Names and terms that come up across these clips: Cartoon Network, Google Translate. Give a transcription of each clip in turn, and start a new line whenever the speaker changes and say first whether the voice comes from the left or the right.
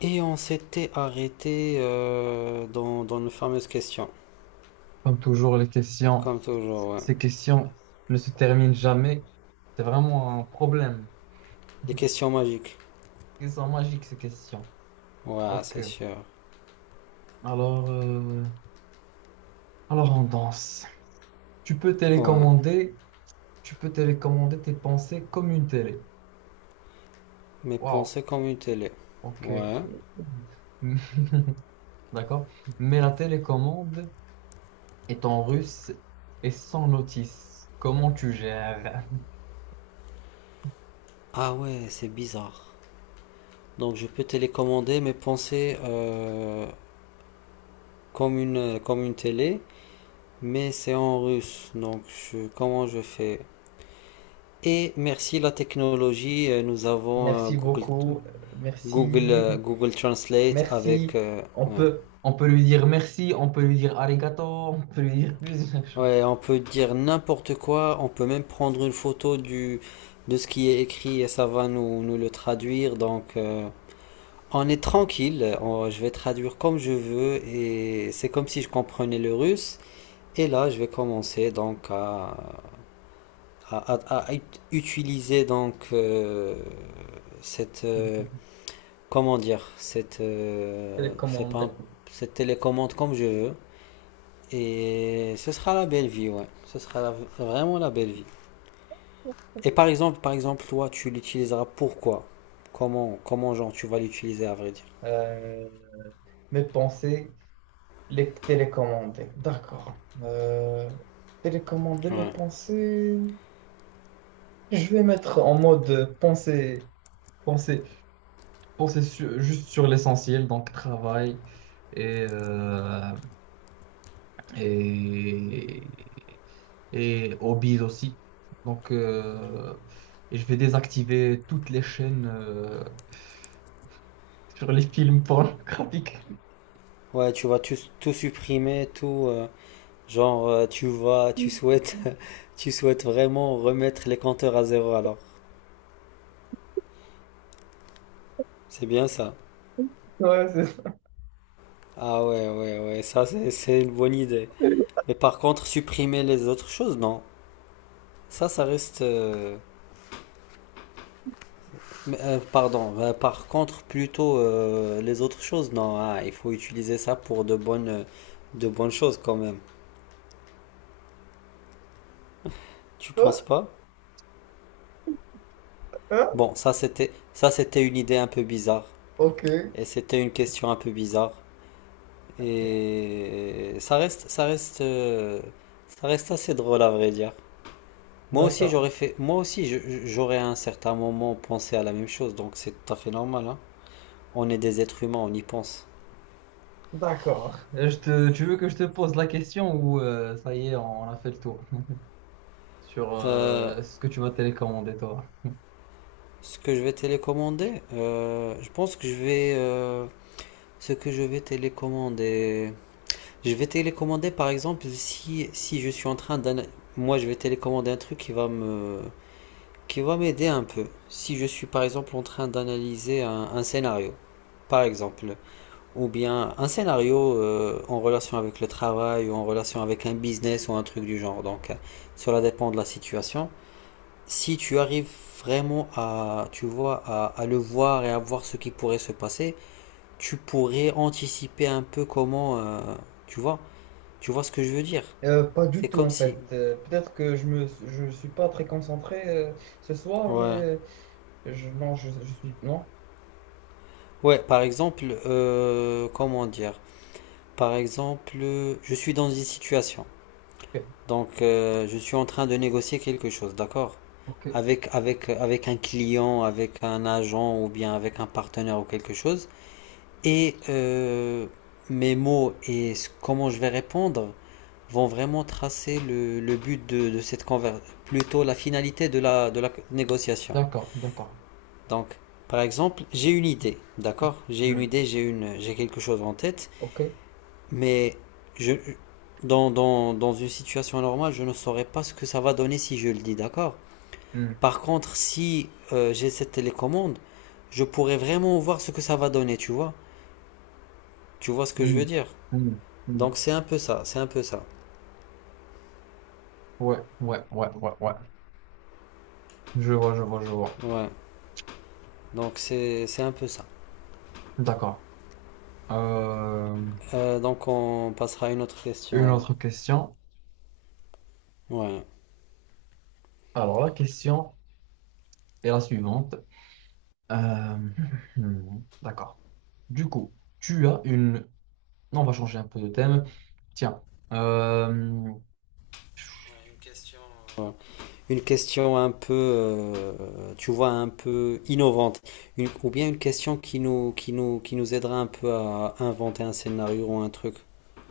left: Et on s'était arrêté dans nos fameuses questions,
right: Comme toujours, les questions,
left: comme toujours, ouais.
right: ces questions ne se terminent jamais. C'est vraiment un problème.
left: Les questions magiques.
right: Ils sont magiques, ces questions.
left: Ouais,
right: Ok.
left: c'est sûr.
right: Alors, euh, alors on danse. Tu peux
left: Ouais.
right: télécommander, tu peux télécommander tes pensées comme une télé.
left: Mais
right: Waouh.
left: penser comme une télé.
right: Ok.
left: Ouais.
right: D'accord. Mais la télécommande est en russe et sans notice. Comment tu gères?
left: Ah ouais, c'est bizarre. Donc je peux télécommander mes pensées comme une télé, mais c'est en russe. Donc comment je fais? Et merci la technologie, nous avons
right: Merci
left: Google,
right: beaucoup. Merci.
left: Google Translate avec.
right: Merci. On
left: Ouais.
right: peut, on peut lui dire merci, on peut lui dire arigato, on peut lui dire plusieurs choses.
left: Ouais, on peut dire n'importe quoi, on peut même prendre une photo de ce qui est écrit et ça va nous le traduire. Donc, on est tranquille, je vais traduire comme je veux et c'est comme si je comprenais le russe. Et là, je vais commencer donc à utiliser donc cette, euh, comment dire, cette, c'est pas un-
right: Télécommande.
left: cette télécommande comme je veux. Et ce sera la belle vie, ouais. Ce sera vraiment la belle vie. Et par exemple, toi, tu l'utiliseras pourquoi? Comment, genre, tu vas l'utiliser, à vrai dire?
right: Euh, Mes pensées, les télécommander. D'accord. Télécommander mes
left: Ouais.
right: pensées. Je vais mettre en mode pensée, pensée, juste sur l'essentiel, donc travail et, euh, et et hobbies aussi. Donc je vais désactiver toutes les chaînes sur les films pornographiques.
left: Ouais, tu vas tout supprimer, tout, genre, tu souhaites, tu souhaites vraiment remettre les compteurs à zéro, alors. C'est bien ça.
right: Ouais, c'est ça.
left: Ah ouais, ouais, ouais, ça, c'est une bonne idée. Mais par contre, supprimer les autres choses, non. Ça reste. Mais, pardon. Par contre, plutôt les autres choses, non. Ah, il faut utiliser ça pour de bonnes choses quand même. Tu penses
right: Toi,
left: pas?
right: hein?
left: Bon, ça c'était une idée un peu bizarre
right: Ok.
left: et c'était une question un peu bizarre
right: Ok.
left: et ça reste assez drôle à vrai dire. Moi aussi
right: D'accord.
left: j'aurais fait moi aussi je- j'aurais à un certain moment pensé à la même chose donc c'est tout à fait normal, hein. On est des êtres humains, on y pense.
right: D'accord. Tu veux que je te pose la question ou ça y est, on a fait le tour sur
left: Euh,
right: ce que tu vas télécommander, toi?
left: Ce que je vais télécommander, je pense que je vais ce que je vais télécommander. Je vais télécommander par exemple si, je suis en train d'un. Moi je vais télécommander un truc qui va m'aider un peu. Si je suis par exemple en train d'analyser un scénario, par exemple, ou bien un scénario en relation avec le travail, ou en relation avec un business ou un truc du genre. Donc cela dépend de la situation. Si tu arrives vraiment tu vois, à le voir et à voir ce qui pourrait se passer, tu pourrais anticiper un peu comment. Tu vois. Tu vois ce que je veux dire,
right: Pas du
left: c'est
right: tout
left: comme
right: en
left: si.
right: fait. Peut-être que je suis pas très concentré ce soir, mais
left: Ouais.
right: non, je suis non.
left: Ouais, par exemple, comment dire? Par exemple, je suis dans une situation.
right: Ok,
left: Donc, je suis en train de négocier quelque chose, d'accord?
right: ok.
left: Avec un client, avec un agent ou bien avec un partenaire ou quelque chose. Et mes mots et comment je vais répondre vont vraiment tracer le but de cette conversation, plutôt la finalité de la négociation.
right: D'accord, d'accord.
left: Donc, par exemple, j'ai une idée,
right: Hmm.
left: d'accord. J'ai une
right: Hmm.
left: idée, j'ai quelque chose en tête,
right: Ok.
left: mais je, dans une situation normale, je ne saurais pas ce que ça va donner si je le dis, d'accord.
right: Hmm.
left: Par contre, si j'ai cette télécommande, je pourrais vraiment voir ce que ça va donner, tu vois. Tu vois ce que je veux
right: Hmm.
left: dire.
right: Hmm. Hmm.
left: Donc, c'est un peu ça, c'est un peu ça.
right: Ouais, ouais, ouais, ouais, ouais. Je vois, je vois, je vois.
left: Ouais, donc c'est un peu ça.
right: D'accord. Euh,
left: Donc, on passera à une autre question
right: une
left: alors.
right: autre question.
left: Ouais.
right: Alors, la question est la suivante. Euh, D'accord. Du coup, tu as une... Non, on va changer un peu de thème. Tiens. Euh,
left: Une question. Ouais. Une question un peu, tu vois, un peu innovante. Ou bien une question qui nous aidera un peu à inventer un scénario ou un truc.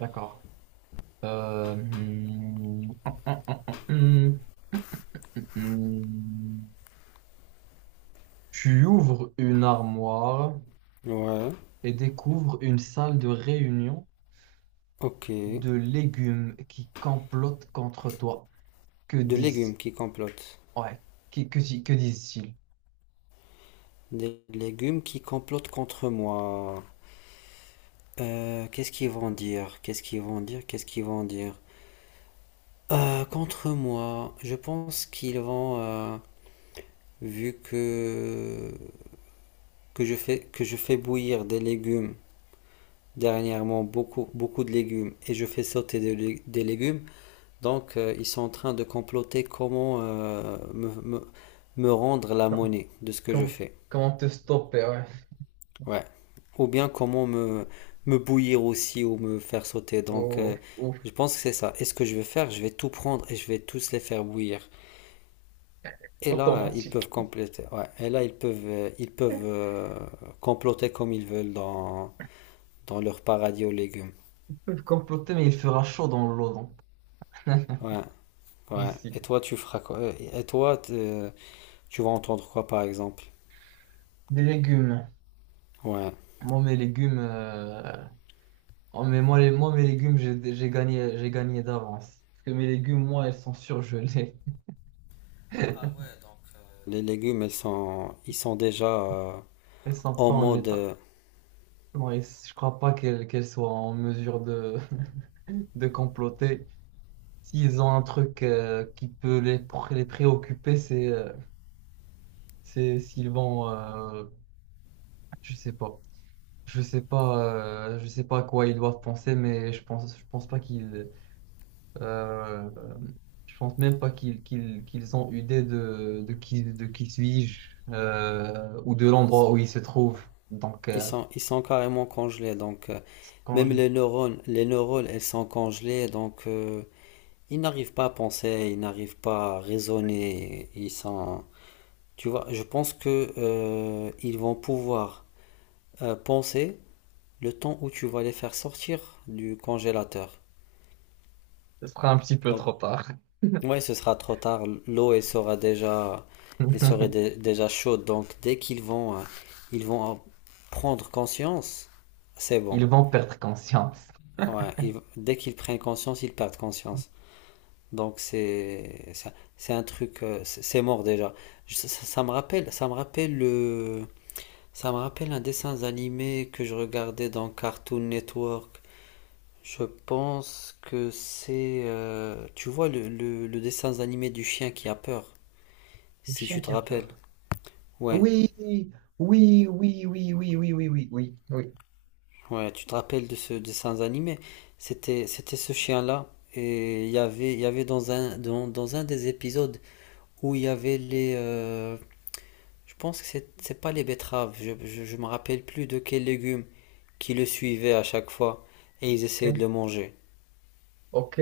right: D'accord. Hmm, hmm, hmm, hmm, hmm, hmm. Tu ouvres une armoire
left: Ouais,
right: et découvre une salle de réunion
left: ok.
right: de légumes qui complotent contre toi. Que
left: De
right: disent,
left: légumes qui complotent.
right: ouais, que disent-ils?
left: Des légumes qui complotent contre moi. Qu'est-ce qu'ils vont dire? Qu'est-ce qu'ils vont dire? Qu'est-ce qu'ils vont dire? Contre moi, je pense qu'ils vont, vu que je fais bouillir des légumes dernièrement, beaucoup, beaucoup de légumes et je fais sauter des légumes. Donc, ils sont en train de comploter comment me rendre la monnaie de ce que je
right: Comment,
left: fais.
right: comment te stopper, ouais.
left: Ouais. Ou bien comment me bouillir aussi ou me faire sauter. Donc,
right: Oh, oh,
left: je pense que c'est ça. Et ce que je vais faire, je vais tout prendre et je vais tous les faire bouillir. Et là, ils peuvent
right: automatique.
left: compléter. Ouais. Et là, ils peuvent comploter comme ils veulent dans leur paradis aux légumes.
right: Ils peuvent comploter, mais il fera chaud dans l'eau, donc.
left: Ouais. Ouais.
right: Ici.
left: Et toi, tu feras quoi? Et toi, tu vas entendre quoi, par exemple?
right: Des légumes.
left: Ouais.
right: Moi, mes légumes, oh, mais moi, les, moi, Mes légumes, j'ai gagné d'avance. Parce que mes légumes, moi, elles sont surgelées.
left: Les légumes, ils sont déjà
right: Elles sont
left: en
right: pas en
left: mode.
right: état. Non, et je crois pas qu'elles soient en mesure de de comploter. S'ils ont un truc qui peut les préoccuper, c'est s'ils vont, je sais pas, je sais pas, je sais pas à quoi ils doivent penser, mais je pense pas qu'ils, euh, je pense même pas qu'ils ont idée de, de qui suis-je ou de
left: Ils sont.
right: l'endroit où ils se trouvent.
left: Ils sont carrément congelés. Donc,
right: Quand
left: même
right: je,
left: les neurones, elles sont congelées. Donc, ils n'arrivent pas à penser, ils n'arrivent pas à raisonner. Ils sont. Tu vois, je pense que ils vont pouvoir penser le temps où tu vas les faire sortir du congélateur.
right: Ce sera un petit peu trop
left: Donc,
right: tard.
left: ouais, ce sera trop tard. L'eau, elle sera déjà, elle serait déjà chaude. Donc, dès qu'ils vont, ils vont prendre conscience, c'est bon.
right: Ils vont perdre conscience.
left: Ouais, dès qu'ils prennent conscience, ils perdent conscience. Donc, c'est un truc, c'est mort déjà. Ça, ça me rappelle un dessin animé que je regardais dans Cartoon Network. Je pense que tu vois le dessin animé du chien qui a peur.
right: Le
left: Si tu
right: chien
left: te
right: qui a
left: rappelles.
right: peur.
left: Ouais,
right: Oui, oui, oui, oui, oui, oui, oui, oui, oui, oui,
left: ouais, tu te rappelles de ce dessin animé. C'était ce chien-là. Et il y avait dans dans un des épisodes où il y avait les. Je pense que c'est pas les betteraves. Je me rappelle plus de quels légumes qui le suivaient à chaque fois. Et ils essayaient de
right: ok,
left: le manger.
right: ok.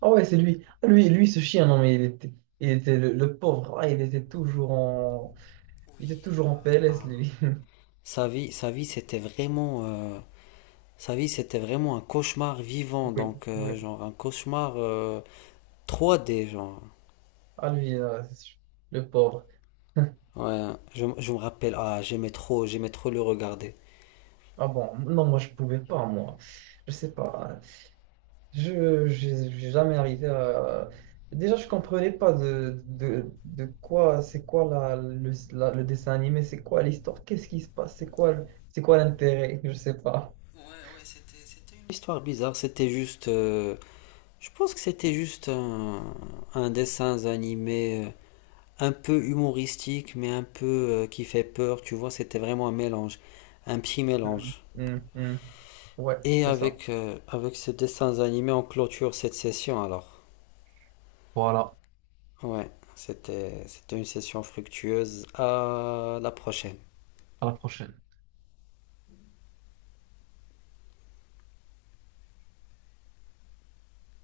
right: Ah ouais, c'est lui. Ah, lui, ce chien, non, mais il était le pauvre, ah, il était toujours en, il était toujours en PLS, lui.
left: Sa vie, c'était vraiment un cauchemar vivant.
right: Oui,
left: Donc,
right: oui.
left: genre, un cauchemar 3D, genre.
right: Ah, lui, là, c'est sûr. Le pauvre.
left: Ouais, je me rappelle, ah, j'aimais trop le regarder.
right: Ah bon, non, moi, je pouvais pas, moi. Je sais pas. J'ai jamais arrivé à... Déjà, je comprenais pas de quoi, c'est quoi la- le dessin animé, c'est quoi l'histoire, qu'est-ce qui se passe, c'est quoi l'intérêt, je sais pas.
left: Ouais, ouais, c'était une histoire bizarre, c'était juste, je pense que c'était juste un dessin animé un peu humoristique, mais un peu qui fait peur, tu vois, c'était vraiment un mélange, un petit
right: Mm.
left: mélange.
right: Hum, hum. Ouais,
left: Et
right: c'est ça.
left: avec ces dessins animés, on clôture cette session alors.
right: Voilà,
left: Ouais, c'était une session fructueuse. À la prochaine.
right: à la prochaine.